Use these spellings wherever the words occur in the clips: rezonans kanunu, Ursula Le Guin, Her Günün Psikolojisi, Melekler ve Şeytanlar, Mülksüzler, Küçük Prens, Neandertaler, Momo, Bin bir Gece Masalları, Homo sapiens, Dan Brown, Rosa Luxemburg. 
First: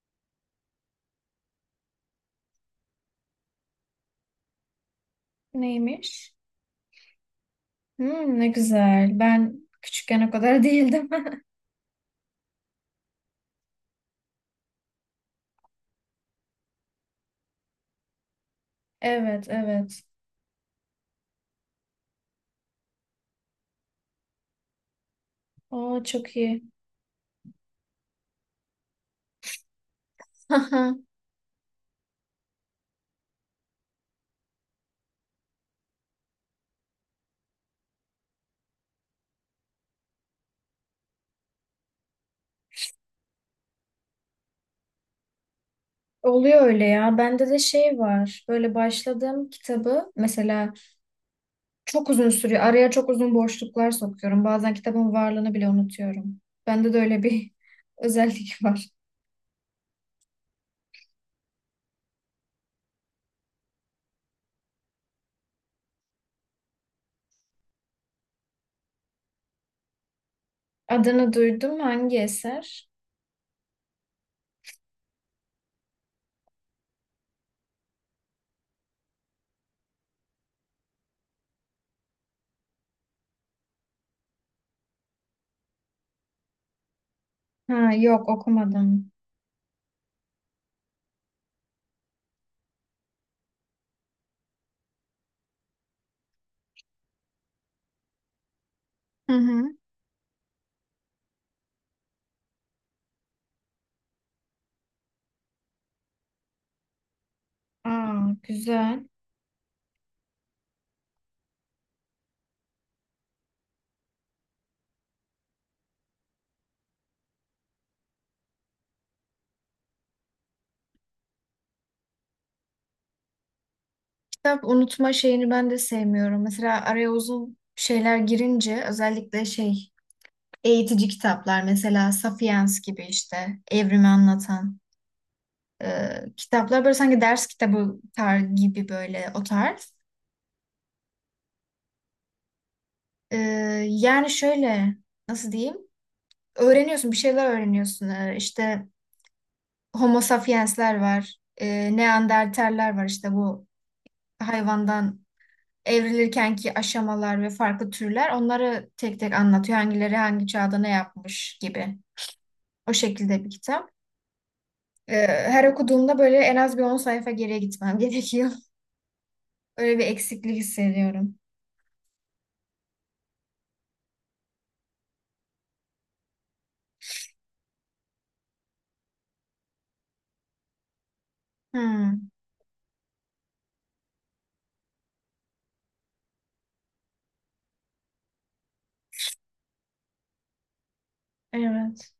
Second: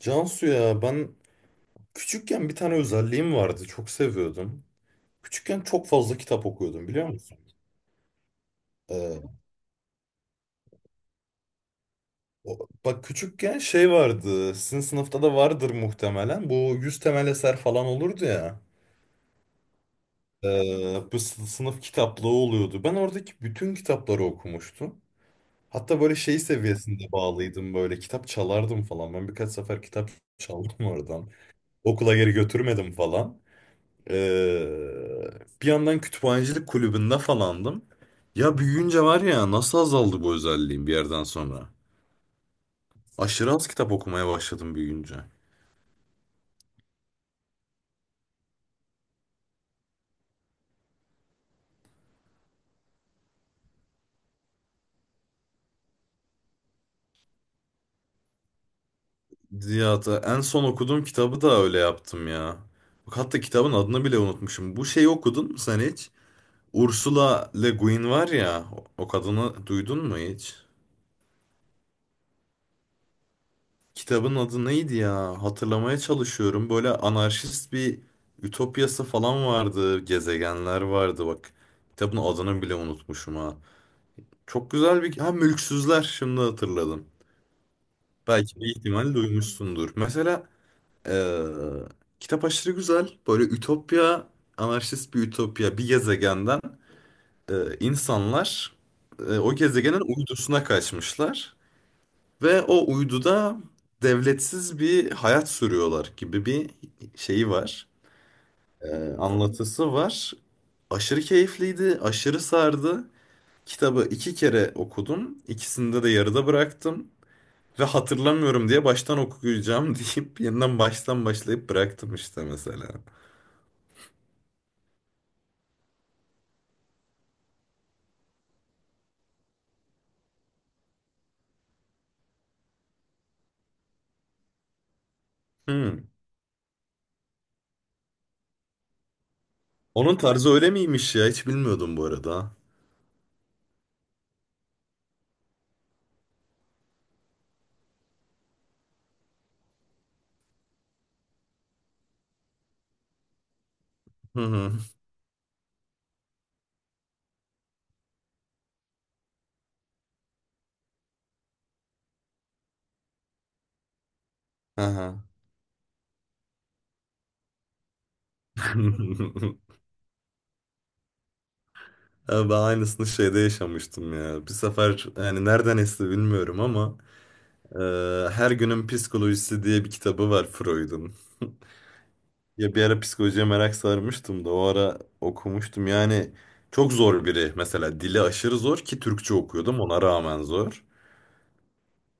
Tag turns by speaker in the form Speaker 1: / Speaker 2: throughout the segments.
Speaker 1: Cansu ya ben küçükken bir tane özelliğim vardı. Çok seviyordum. Küçükken çok fazla
Speaker 2: Neymiş?
Speaker 1: kitap okuyordum biliyor musun?
Speaker 2: Hmm, ne güzel.
Speaker 1: Ee,
Speaker 2: Ben küçükken o kadar değildim.
Speaker 1: Bak küçükken şey vardı. Sizin sınıfta da vardır muhtemelen. Bu 100 temel eser falan olurdu ya.
Speaker 2: Evet, evet.
Speaker 1: Bu sınıf kitaplığı oluyordu. Ben oradaki bütün kitapları okumuştum. Hatta
Speaker 2: Aa,
Speaker 1: böyle
Speaker 2: çok
Speaker 1: şey
Speaker 2: iyi.
Speaker 1: seviyesinde bağlıydım, böyle kitap çalardım falan. Ben birkaç sefer kitap çaldım
Speaker 2: Haha.
Speaker 1: oradan. Okula geri götürmedim falan. Ee, Bir yandan kütüphanecilik kulübünde falandım. Ya büyüyünce var ya, nasıl azaldı bu özelliğim bir yerden sonra. Aşırı az kitap okumaya başladım büyüyünce.
Speaker 2: Oluyor öyle ya. Bende de şey var. Böyle başladığım kitabı mesela çok uzun sürüyor. Araya çok uzun boşluklar sokuyorum. Bazen kitabın varlığını bile unutuyorum. Bende de öyle bir özellik var.
Speaker 1: Ya da en son okuduğum kitabı da öyle yaptım ya. Bak hatta kitabın adını bile unutmuşum. Bu şeyi okudun mu sen hiç? Ursula Le Guin var ya, o kadını duydun mu hiç?
Speaker 2: Adını duydum. Hangi eser?
Speaker 1: Kitabın adı neydi ya? Hatırlamaya çalışıyorum. Böyle anarşist bir ütopyası falan vardı. Gezegenler vardı bak. Kitabın adını bile unutmuşum ha. Çok güzel bir... Ha, Mülksüzler, şimdi hatırladım.
Speaker 2: Ha, yok
Speaker 1: Belki bir
Speaker 2: okumadım.
Speaker 1: ihtimal duymuşsundur. Mesela eee, kitap aşırı güzel. Böyle ütopya, anarşist bir ütopya. Bir gezegenden insanlar
Speaker 2: Hı
Speaker 1: o
Speaker 2: hı.
Speaker 1: gezegenin uydusuna kaçmışlar. Ve o uyduda devletsiz bir hayat sürüyorlar gibi bir şeyi var.
Speaker 2: Aa, güzel.
Speaker 1: Anlatısı var. Aşırı keyifliydi, aşırı sardı. Kitabı iki kere okudum. İkisinde de yarıda bıraktım. Ve hatırlamıyorum diye baştan okuyacağım deyip yeniden baştan başlayıp bıraktım işte mesela.
Speaker 2: Kitap unutma şeyini ben de sevmiyorum. Mesela araya uzun şeyler girince özellikle şey eğitici kitaplar mesela Sapiens gibi işte evrimi anlatan
Speaker 1: Hmm.
Speaker 2: e, kitaplar böyle sanki ders kitabı tar gibi böyle o tarz.
Speaker 1: Onun tarzı öyle miymiş ya? Hiç bilmiyordum bu arada.
Speaker 2: E, yani şöyle nasıl diyeyim? Öğreniyorsun bir şeyler öğreniyorsun. İşte Homo sapiensler var. Neandertaller var işte bu
Speaker 1: Hı hı.
Speaker 2: hayvandan evrilirkenki aşamalar ve farklı türler onları tek tek anlatıyor. Hangileri hangi çağda ne yapmış gibi. O şekilde bir kitap.
Speaker 1: Aha.
Speaker 2: Her okuduğumda böyle en az bir 10 sayfa geriye gitmem gerekiyor. Öyle bir eksiklik hissediyorum.
Speaker 1: Ya, ben aynısını şeyde yaşamıştım ya. Bir sefer yani nereden esti bilmiyorum ama e, Her Günün Psikolojisi diye bir kitabı var Freud'un.
Speaker 2: Hmm,
Speaker 1: Ya bir ara psikolojiye merak sarmıştım da o ara okumuştum. Yani çok zor biri, mesela dili aşırı zor, ki Türkçe okuyordum ona rağmen zor.
Speaker 2: evet.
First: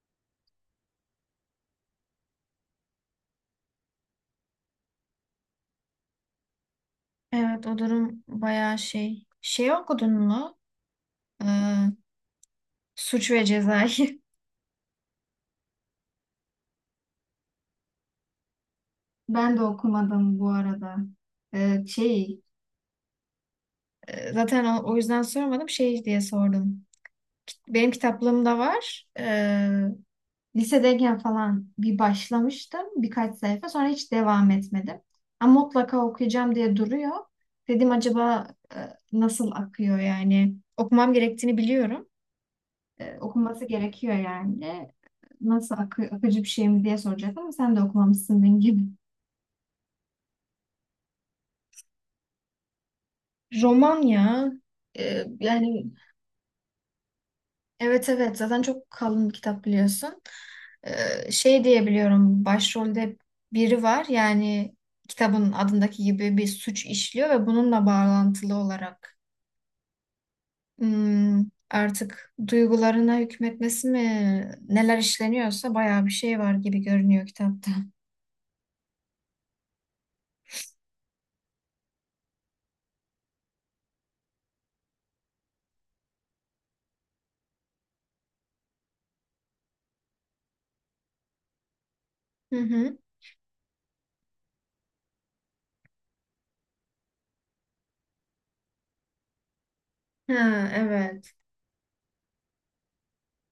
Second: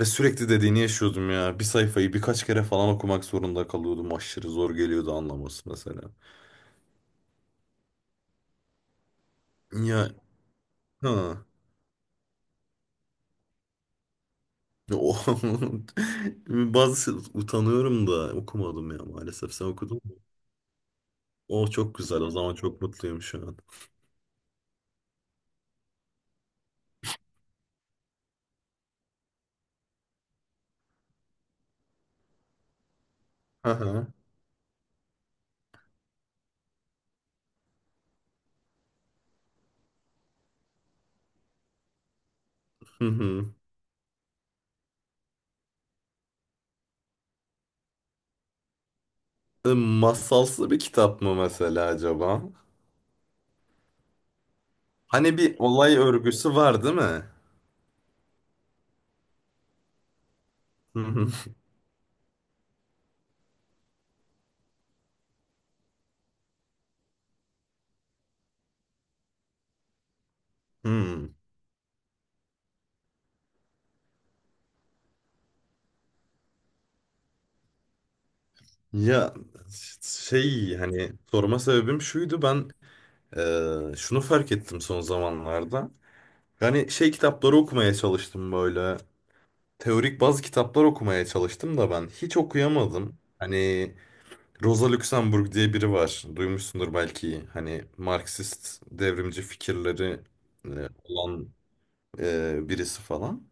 Speaker 1: Ve sürekli dediğini yaşıyordum ya. Bir sayfayı birkaç kere falan okumak zorunda kalıyordum. Aşırı zor geliyordu anlaması mesela.
Speaker 2: Evet o durum bayağı şey. Şey
Speaker 1: Ya,
Speaker 2: okudun mu?
Speaker 1: ha.
Speaker 2: Ee, Suç ve Ceza'yı.
Speaker 1: O- Bazı utanıyorum da okumadım ya maalesef.
Speaker 2: Ben de
Speaker 1: Sen okudun mu?
Speaker 2: okumadım bu arada.
Speaker 1: O
Speaker 2: Ee,
Speaker 1: çok güzel. O
Speaker 2: şey
Speaker 1: zaman çok mutluyum şu an.
Speaker 2: zaten o yüzden sormadım şey diye sordum. Benim kitaplığımda var. Lisedeyken falan bir başlamıştım birkaç sayfa
Speaker 1: Hı
Speaker 2: sonra
Speaker 1: hı.
Speaker 2: hiç devam etmedim. Ama mutlaka okuyacağım diye duruyor. Dedim acaba e, nasıl akıyor yani? Okumam gerektiğini biliyorum.
Speaker 1: Hı hı.
Speaker 2: Okunması gerekiyor yani. Akıcı bir şey mi diye soracaktım ama sen de okumamışsın benim gibi.
Speaker 1: E, masalsı bir kitap mı mesela acaba?
Speaker 2: Roman ya. E,
Speaker 1: Hani bir
Speaker 2: yani
Speaker 1: olay örgüsü var değil mi?
Speaker 2: Evet evet zaten çok kalın bir kitap biliyorsun.
Speaker 1: Hı hı.
Speaker 2: Şey diyebiliyorum başrolde biri var yani kitabın adındaki gibi bir suç işliyor ve bununla bağlantılı olarak
Speaker 1: Hmm.
Speaker 2: hmm, artık duygularına hükmetmesi mi neler işleniyorsa bayağı bir şey var gibi görünüyor kitapta.
Speaker 1: Ya şey, hani sorma sebebim şuydu, ben şunu fark ettim son zamanlarda. Yani şey kitapları okumaya çalıştım, böyle teorik bazı kitaplar okumaya çalıştım da ben hiç
Speaker 2: Hı hı.
Speaker 1: okuyamadım. Hani Rosa Luxemburg diye biri var. Duymuşsundur belki. Hani Marksist devrimci fikirleri
Speaker 2: Ha, evet.
Speaker 1: olan birisi falan.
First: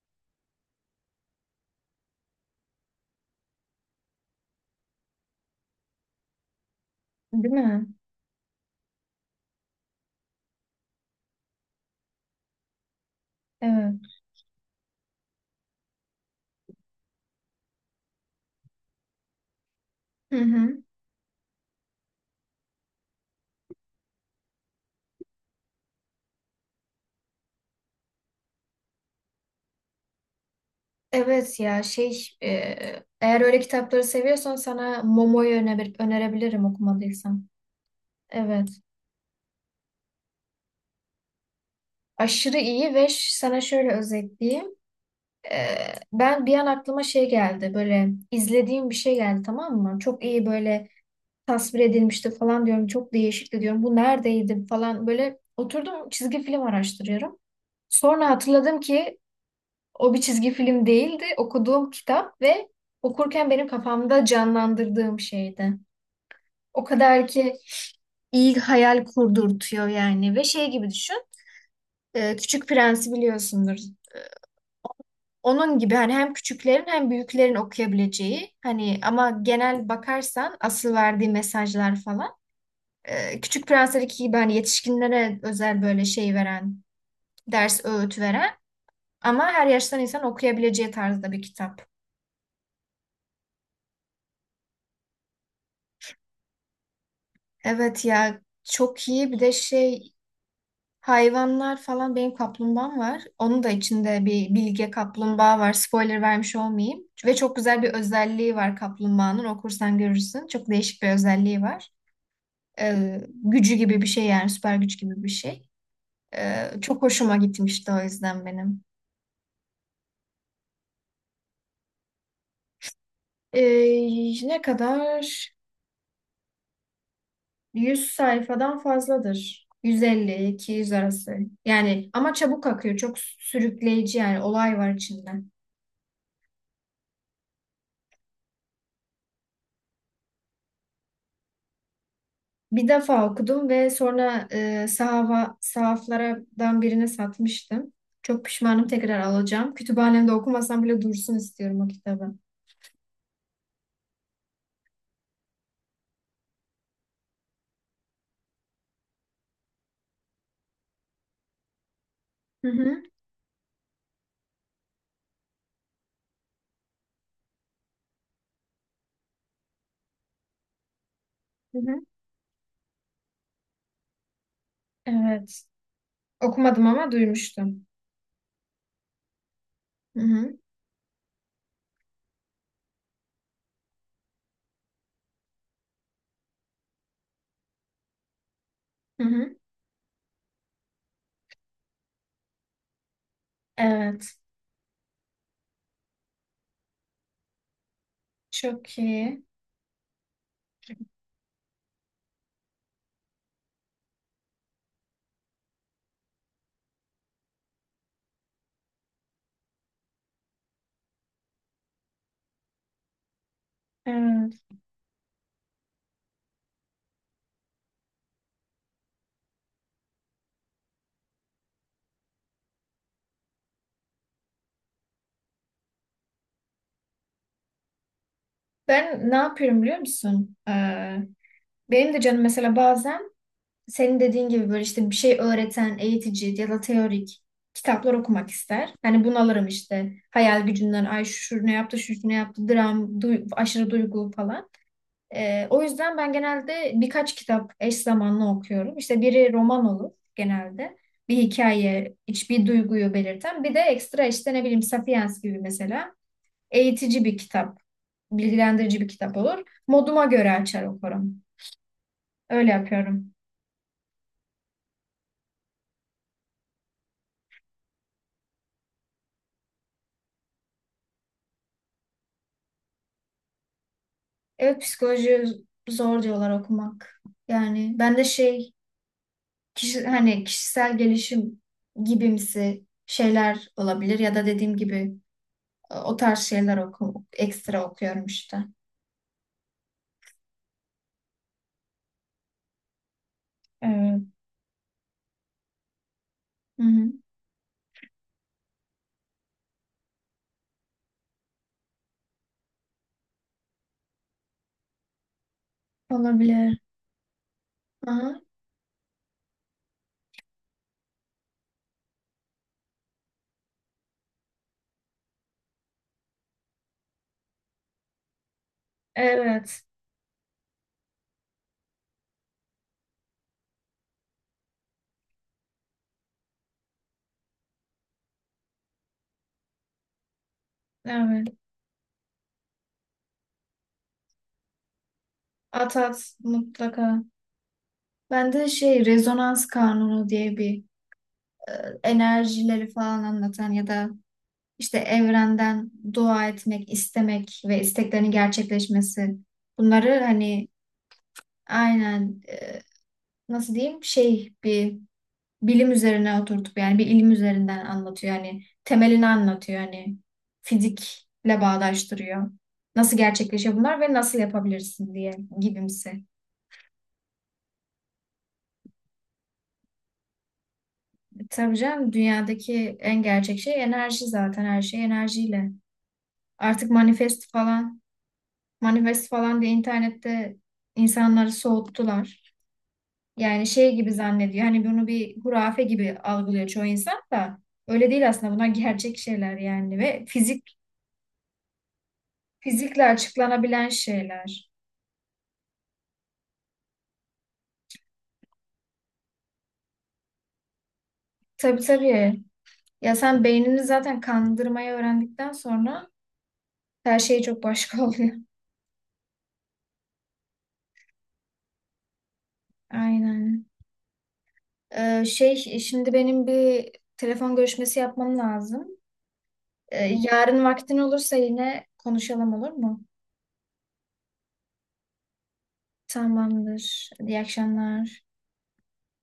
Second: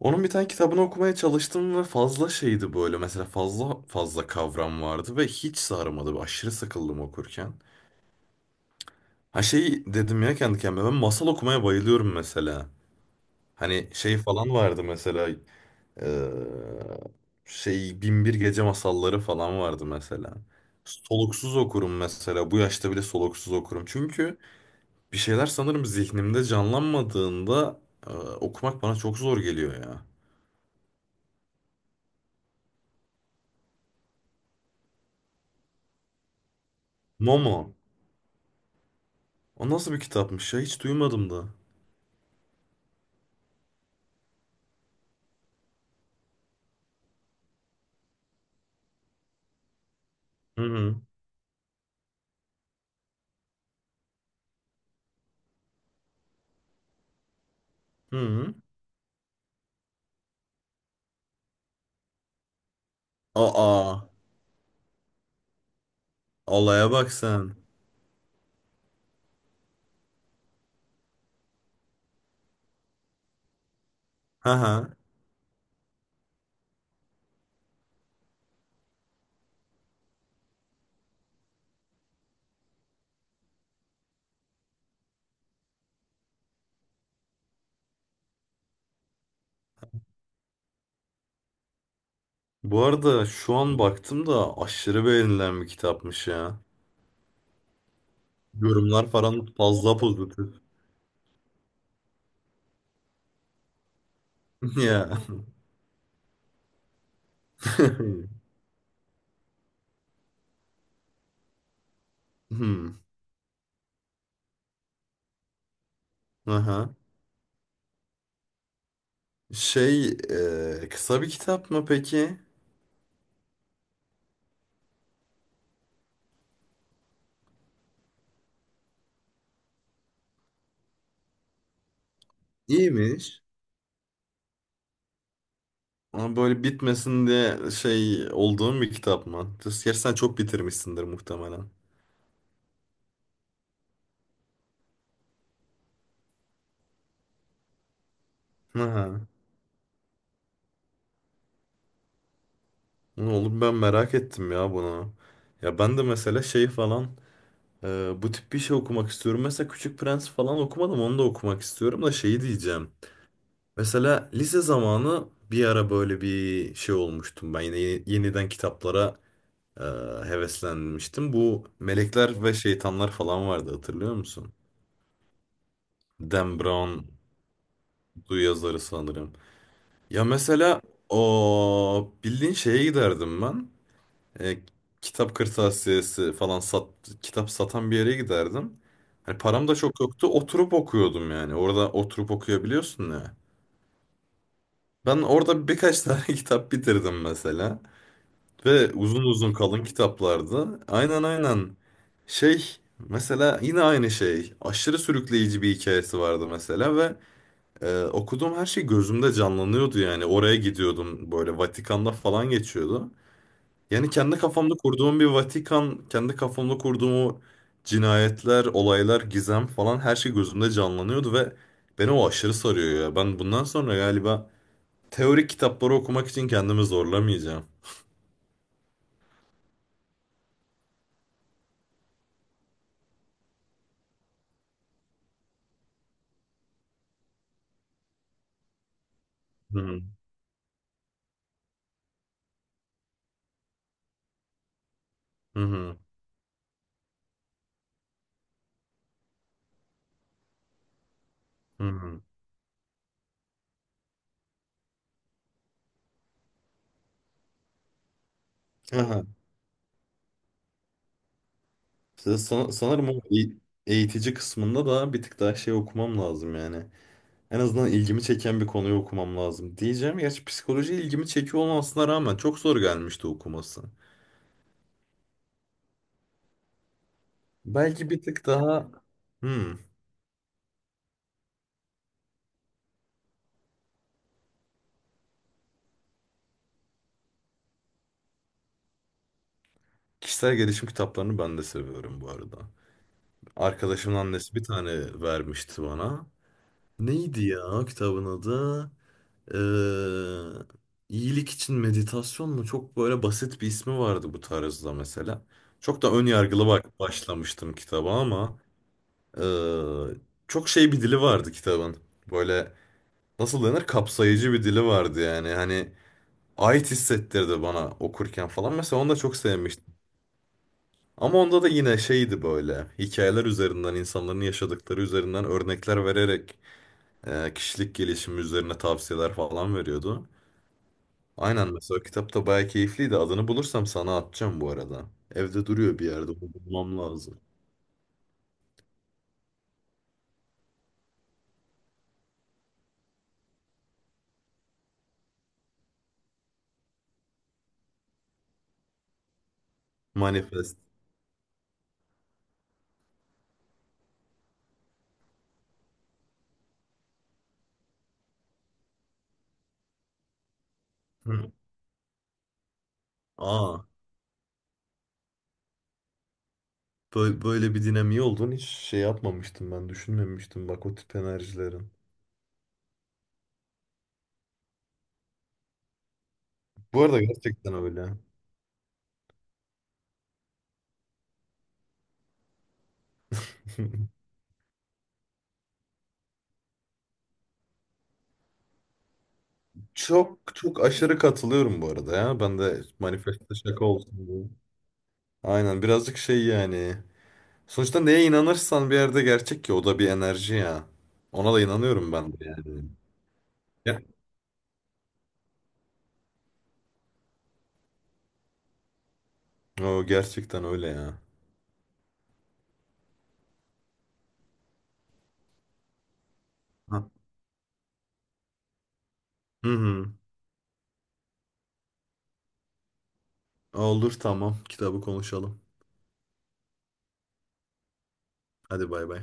Speaker 1: Onun bir tane kitabını okumaya çalıştım ve fazla şeydi böyle. Mesela fazla fazla kavram vardı ve hiç sarmadı. Aşırı sıkıldım okurken.
Speaker 2: Değil mi?
Speaker 1: Ha şey dedim ya kendi kendime, ben masal okumaya bayılıyorum mesela. Hani
Speaker 2: Evet.
Speaker 1: şey falan vardı mesela. Ee, Şey, Bin bir Gece Masalları falan vardı mesela.
Speaker 2: Hı hı.
Speaker 1: Soluksuz okurum mesela. Bu yaşta bile soluksuz okurum. Çünkü bir şeyler sanırım zihnimde canlanmadığında okumak bana çok zor geliyor ya.
Speaker 2: Evet ya, eğer öyle kitapları seviyorsan sana Momo'yu önerebilirim okumadıysan.
Speaker 1: Momo.
Speaker 2: Evet.
Speaker 1: O nasıl bir kitapmış ya? Hiç duymadım da.
Speaker 2: Aşırı iyi ve sana şöyle özetleyeyim. Ee, ben bir an aklıma şey geldi böyle izlediğim bir şey geldi tamam mı? Çok iyi
Speaker 1: Hı
Speaker 2: böyle
Speaker 1: hı.
Speaker 2: tasvir edilmişti falan diyorum. Çok değişikti diyorum. Bu neredeydi falan böyle oturdum çizgi film araştırıyorum.
Speaker 1: Hı
Speaker 2: Sonra
Speaker 1: hı.
Speaker 2: hatırladım ki o bir çizgi film değildi. Okuduğum kitap ve okurken benim
Speaker 1: Aa.
Speaker 2: kafamda canlandırdığım şeydi. O
Speaker 1: Olaya bak
Speaker 2: kadar ki
Speaker 1: sen.
Speaker 2: iyi hayal kurdurtuyor yani ve şey gibi düşün. Küçük Prens'i biliyorsundur.
Speaker 1: Hı hı.
Speaker 2: Onun gibi hani hem küçüklerin hem büyüklerin okuyabileceği hani ama genel bakarsan asıl verdiği mesajlar falan Küçük Prensler'deki gibi hani yetişkinlere özel böyle şey veren, ders öğüt veren ama her yaştan insan okuyabileceği tarzda bir kitap.
Speaker 1: Bu arada şu an baktım da aşırı beğenilen bir kitapmış ya.
Speaker 2: Evet ya çok
Speaker 1: Yorumlar
Speaker 2: iyi bir
Speaker 1: falan
Speaker 2: de
Speaker 1: fazla
Speaker 2: şey
Speaker 1: pozitif.
Speaker 2: hayvanlar falan benim kaplumbağam var. Onun da içinde bir bilge
Speaker 1: Ya.
Speaker 2: kaplumbağa var. Spoiler vermiş olmayayım. Ve çok güzel bir özelliği var kaplumbağanın. Okursan görürsün. Çok değişik bir özelliği var.
Speaker 1: Hmm.
Speaker 2: Gücü gibi bir şey yani süper güç gibi bir şey.
Speaker 1: Aha.
Speaker 2: Çok hoşuma gitmişti o yüzden benim.
Speaker 1: Şey, kısa bir kitap mı peki?
Speaker 2: Ne kadar? 100 sayfadan fazladır. 150 yüz arası. Yani ama çabuk akıyor. Çok
Speaker 1: İyiymiş.
Speaker 2: sürükleyici yani olay var içinde.
Speaker 1: Ama böyle bitmesin diye şey olduğum bir kitap mı? Gerçi sen çok bitirmişsindir muhtemelen.
Speaker 2: Bir defa okudum ve sonra sahaflardan birine satmıştım. Çok pişmanım tekrar
Speaker 1: Aha.
Speaker 2: alacağım. Kütüphanemde okumasam bile dursun istiyorum o kitabı.
Speaker 1: Oğlum, ben merak ettim ya bunu. Ya ben de mesela şey falan, bu tip bir şey okumak istiyorum. Mesela Küçük Prens falan okumadım, onu da okumak istiyorum da şeyi
Speaker 2: Hı
Speaker 1: diyeceğim.
Speaker 2: hı.
Speaker 1: Mesela lise zamanı bir ara böyle bir şey olmuştum ben, yine yeniden kitaplara e, heveslenmiştim. Bu
Speaker 2: Hı hı.
Speaker 1: Melekler ve Şeytanlar falan vardı, hatırlıyor musun?
Speaker 2: Evet.
Speaker 1: Dan
Speaker 2: Okumadım
Speaker 1: Brown
Speaker 2: ama duymuştum.
Speaker 1: du yazarı sanırım.
Speaker 2: Hı
Speaker 1: Ya
Speaker 2: hı.
Speaker 1: mesela o bildiğin şeye giderdim ben. E, Kitap kırtasiyesi falan sat, kitap satan bir yere giderdim.
Speaker 2: Hı
Speaker 1: Hani
Speaker 2: hı.
Speaker 1: param da çok yoktu. Oturup okuyordum yani. Orada oturup okuyabiliyorsun ya.
Speaker 2: Evet.
Speaker 1: Ben orada birkaç tane kitap bitirdim mesela. Ve
Speaker 2: Çok
Speaker 1: uzun
Speaker 2: iyi.
Speaker 1: uzun kalın kitaplarda. Aynen aynen. Şey mesela yine aynı şey. Aşırı sürükleyici bir hikayesi vardı mesela ve okuduğum her şey gözümde canlanıyordu yani. Oraya gidiyordum, böyle Vatikan'da falan geçiyordu. Yani kendi
Speaker 2: Evet.
Speaker 1: kafamda kurduğum bir Vatikan, kendi kafamda kurduğum o cinayetler, olaylar, gizem falan, her şey gözümde canlanıyordu ve beni o aşırı sarıyor ya. Ben bundan sonra galiba teorik kitapları okumak için kendimi zorlamayacağım.
Speaker 2: Ben ne yapıyorum biliyor musun? Benim de canım mesela bazen senin dediğin gibi böyle işte bir şey öğreten, eğitici ya da teorik kitaplar okumak ister. Hani bunalırım
Speaker 1: Hı hı
Speaker 2: işte. Hayal gücünden ay şu ne yaptı, şu ne yaptı, dram, aşırı duygu falan. O
Speaker 1: hı.
Speaker 2: yüzden ben genelde birkaç kitap eş zamanlı okuyorum. İşte biri roman olur genelde. Bir
Speaker 1: Hı. Hı
Speaker 2: hikaye,
Speaker 1: hı.
Speaker 2: hiçbir duyguyu belirten. Bir de ekstra işte ne bileyim Sapiens gibi mesela. Eğitici bir kitap, bilgilendirici bir
Speaker 1: Aha.
Speaker 2: kitap olur. Moduma göre açar okurum.
Speaker 1: Size san-
Speaker 2: Öyle
Speaker 1: Sanırım o
Speaker 2: yapıyorum.
Speaker 1: eğitici kısmında da bir tık daha şey okumam lazım yani. En azından ilgimi çeken bir konuyu okumam lazım diyeceğim. Gerçi psikoloji ilgimi çekiyor olmasına rağmen çok zor gelmişti okuması.
Speaker 2: Evet psikoloji zor diyorlar okumak. Yani
Speaker 1: Belki
Speaker 2: ben
Speaker 1: bir
Speaker 2: de
Speaker 1: tık
Speaker 2: şey
Speaker 1: daha hmm,
Speaker 2: kişi, hani kişisel gelişim gibimsi şeyler olabilir ya da dediğim gibi o tarz şeyler ekstra okuyorum işte.
Speaker 1: kişisel gelişim kitaplarını ben de seviyorum bu arada. Arkadaşımın
Speaker 2: Evet.
Speaker 1: annesi bir tane vermişti bana.
Speaker 2: Hı hı.
Speaker 1: Neydi ya kitabın adı? Eee iyilik için meditasyon mu? Çok böyle basit bir ismi vardı bu tarzda mesela. Çok da ön yargılı
Speaker 2: Olabilir.
Speaker 1: bak başlamıştım kitaba,
Speaker 2: Aha.
Speaker 1: ama eee, çok şey bir dili vardı kitabın. Böyle nasıl denir? Kapsayıcı bir dili vardı yani. Hani ait hissettirdi bana okurken falan. Mesela onu da çok
Speaker 2: Evet.
Speaker 1: sevmiştim. Ama onda da yine şeydi, böyle hikayeler üzerinden, insanların yaşadıkları üzerinden örnekler vererek kişilik gelişimi üzerine tavsiyeler falan veriyordu.
Speaker 2: Evet.
Speaker 1: Aynen, mesela kitap da bayağı keyifliydi. Adını bulursam sana atacağım bu arada. Evde
Speaker 2: At
Speaker 1: duruyor bir
Speaker 2: at
Speaker 1: yerde. Bunu bulmam
Speaker 2: mutlaka.
Speaker 1: lazım.
Speaker 2: Ben de şey rezonans kanunu diye bir enerjileri falan anlatan ya da İşte evrenden dua etmek, istemek ve isteklerin gerçekleşmesi. Bunları hani
Speaker 1: Manifest.
Speaker 2: aynen nasıl diyeyim şey bir bilim üzerine oturtup yani bir ilim üzerinden anlatıyor. Yani temelini anlatıyor. Yani
Speaker 1: Hı.
Speaker 2: fizikle bağdaştırıyor. Nasıl gerçekleşiyor
Speaker 1: Aa,
Speaker 2: bunlar ve nasıl yapabilirsin diye gibimsi.
Speaker 1: böyle bir dinamiği olduğunu hiç şey yapmamıştım ben. Düşünmemiştim bak o tip
Speaker 2: E, tabii
Speaker 1: enerjilerin.
Speaker 2: canım dünyadaki en gerçek şey enerji zaten her şey enerjiyle. Artık
Speaker 1: Bu arada
Speaker 2: manifest
Speaker 1: gerçekten
Speaker 2: falan
Speaker 1: öyle.
Speaker 2: manifest falan diye internette insanları soğuttular. Yani şey gibi zannediyor. Hani bunu bir hurafe gibi algılıyor çoğu insan da. Öyle değil aslında. Bunlar gerçek şeyler yani ve
Speaker 1: Çok çok aşırı katılıyorum bu arada ya. Ben de
Speaker 2: fizikle
Speaker 1: manifeste şaka
Speaker 2: açıklanabilen
Speaker 1: olsun diye.
Speaker 2: şeyler.
Speaker 1: Aynen, birazcık şey yani. Sonuçta neye inanırsan bir yerde gerçek, ki o da bir enerji ya. Ona da
Speaker 2: Tabii
Speaker 1: inanıyorum ben
Speaker 2: tabii.
Speaker 1: de yani.
Speaker 2: Ya sen beynini
Speaker 1: Ya.
Speaker 2: zaten kandırmayı öğrendikten sonra her şey çok başka oluyor.
Speaker 1: O gerçekten öyle ya.
Speaker 2: Aynen. Şimdi benim bir telefon görüşmesi yapmam lazım.
Speaker 1: Hı hı.
Speaker 2: Yarın vaktin olursa yine konuşalım olur mu?
Speaker 1: Olur, tamam. Kitabı konuşalım.
Speaker 2: Tamamdır. İyi akşamlar.
Speaker 1: Hadi, bay bay.